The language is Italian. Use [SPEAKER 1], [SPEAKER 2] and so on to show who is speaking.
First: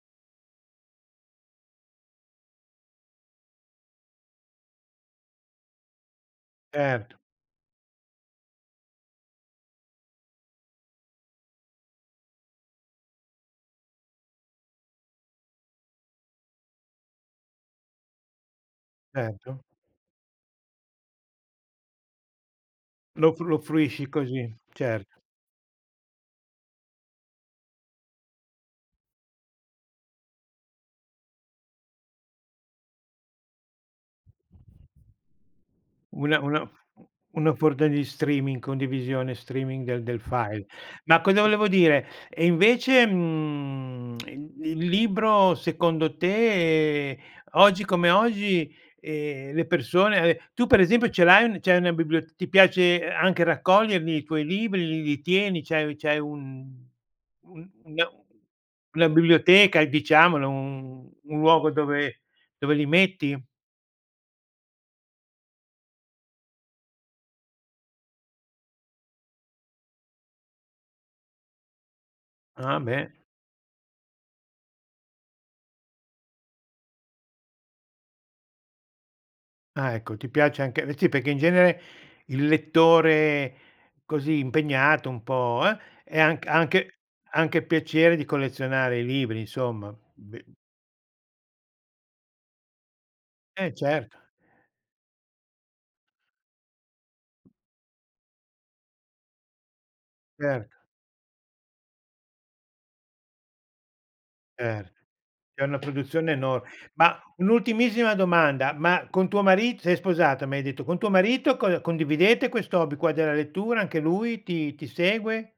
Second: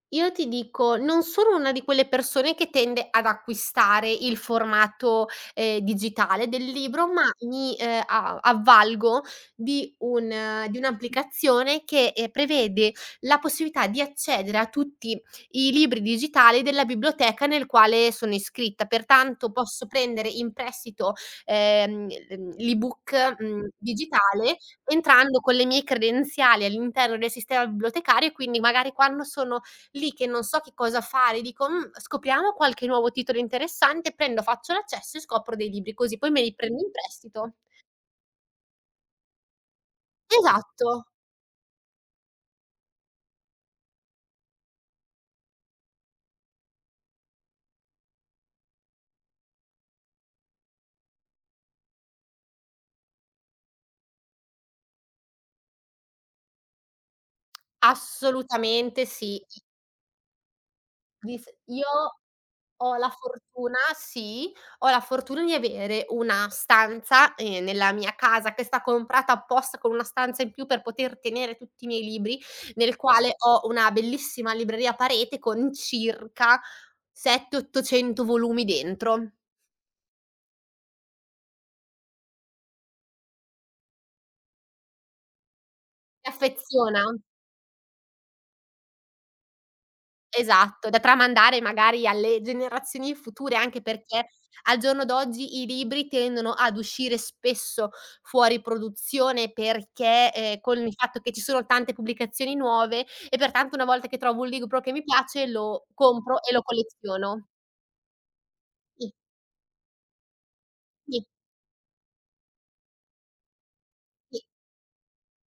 [SPEAKER 1] Io ti dico non sono una di quelle persone che tende ad acquistare il formato, ehm, digitale del libro,
[SPEAKER 2] Certo.
[SPEAKER 1] ma mi, ehm, a avvalgo di un di un'applicazione che, ehm, prevede la possibilità di accedere a tutti i libri digitale della biblioteca nel quale sono iscritta, pertanto
[SPEAKER 2] Certo.
[SPEAKER 1] posso prendere in prestito, ehm, l'e mhmm,
[SPEAKER 2] Lo
[SPEAKER 1] l'e-book,
[SPEAKER 2] fru lo
[SPEAKER 1] mhmm,
[SPEAKER 2] fruisci così,
[SPEAKER 1] digitale
[SPEAKER 2] certo.
[SPEAKER 1] entrando con le mie credenziali all'interno del sistema bibliotecario e quindi magari quando sono lì che non so che cosa fare e dico: "Mh, scopriamo qualche nuovo titolo interessante" prendo faccio l'accesso e scopro dei libri così poi
[SPEAKER 2] Una
[SPEAKER 1] me li
[SPEAKER 2] una u
[SPEAKER 1] prendo in
[SPEAKER 2] una
[SPEAKER 1] prestito.
[SPEAKER 2] forda di streaming, condivisione streaming del del file.
[SPEAKER 1] Esatto.
[SPEAKER 2] Ma cosa volevo dire? E invece, mhmm, i il libro secondo te, oggi come oggi, ehm, le persone e tu per esempio ce l'hai un c'hai una bibliot ti piace anche raccoglierli i tuoi libri, l li tieni, c'hai c'hai un un una
[SPEAKER 1] Assolutamente
[SPEAKER 2] una
[SPEAKER 1] sì. I
[SPEAKER 2] biblioteca diciamolo, un un
[SPEAKER 1] Vis
[SPEAKER 2] luogo
[SPEAKER 1] io
[SPEAKER 2] dove dove li
[SPEAKER 1] ho la
[SPEAKER 2] metti?
[SPEAKER 1] fortuna sì, ho la fortuna di avere una stanza, ehm, nella mia casa che sta comprata apposta con una stanza in più per poter tenere tutti i miei libri,
[SPEAKER 2] Ah,
[SPEAKER 1] nel
[SPEAKER 2] beh.
[SPEAKER 1] quale ho una bellissima libreria a parete con circa 7, 800 volumi dentro.
[SPEAKER 2] Ah, ecco, ti piace anche sì perché in genere il lettore così impegnato, un po' uh, è
[SPEAKER 1] Si
[SPEAKER 2] anch anche
[SPEAKER 1] affeziona.
[SPEAKER 2] anche piacere di collezionare i libri insomma, mhmm, be uhm
[SPEAKER 1] Esatto, da tramandare magari alle generazioni future
[SPEAKER 2] Eh,
[SPEAKER 1] anche
[SPEAKER 2] certo.
[SPEAKER 1] perché al giorno d'oggi i libri tendono ad uscire spesso fuori produzione perché, ehm, con
[SPEAKER 2] Certo.
[SPEAKER 1] il fatto che ci sono tante pubblicazioni nuove e pertanto una volta che trovo un libro
[SPEAKER 2] Cer
[SPEAKER 1] che mi piace
[SPEAKER 2] c'è una
[SPEAKER 1] lo
[SPEAKER 2] produzione
[SPEAKER 1] compro e lo
[SPEAKER 2] enor ma
[SPEAKER 1] colleziono.
[SPEAKER 2] un'ultimissima domanda, ma
[SPEAKER 1] Sì.
[SPEAKER 2] con tuo marit sei sposata, mi hai detto, con tuo
[SPEAKER 1] I
[SPEAKER 2] marito cond condividete questo hobby qua della lettura, anche
[SPEAKER 1] I
[SPEAKER 2] lui ti ti segue?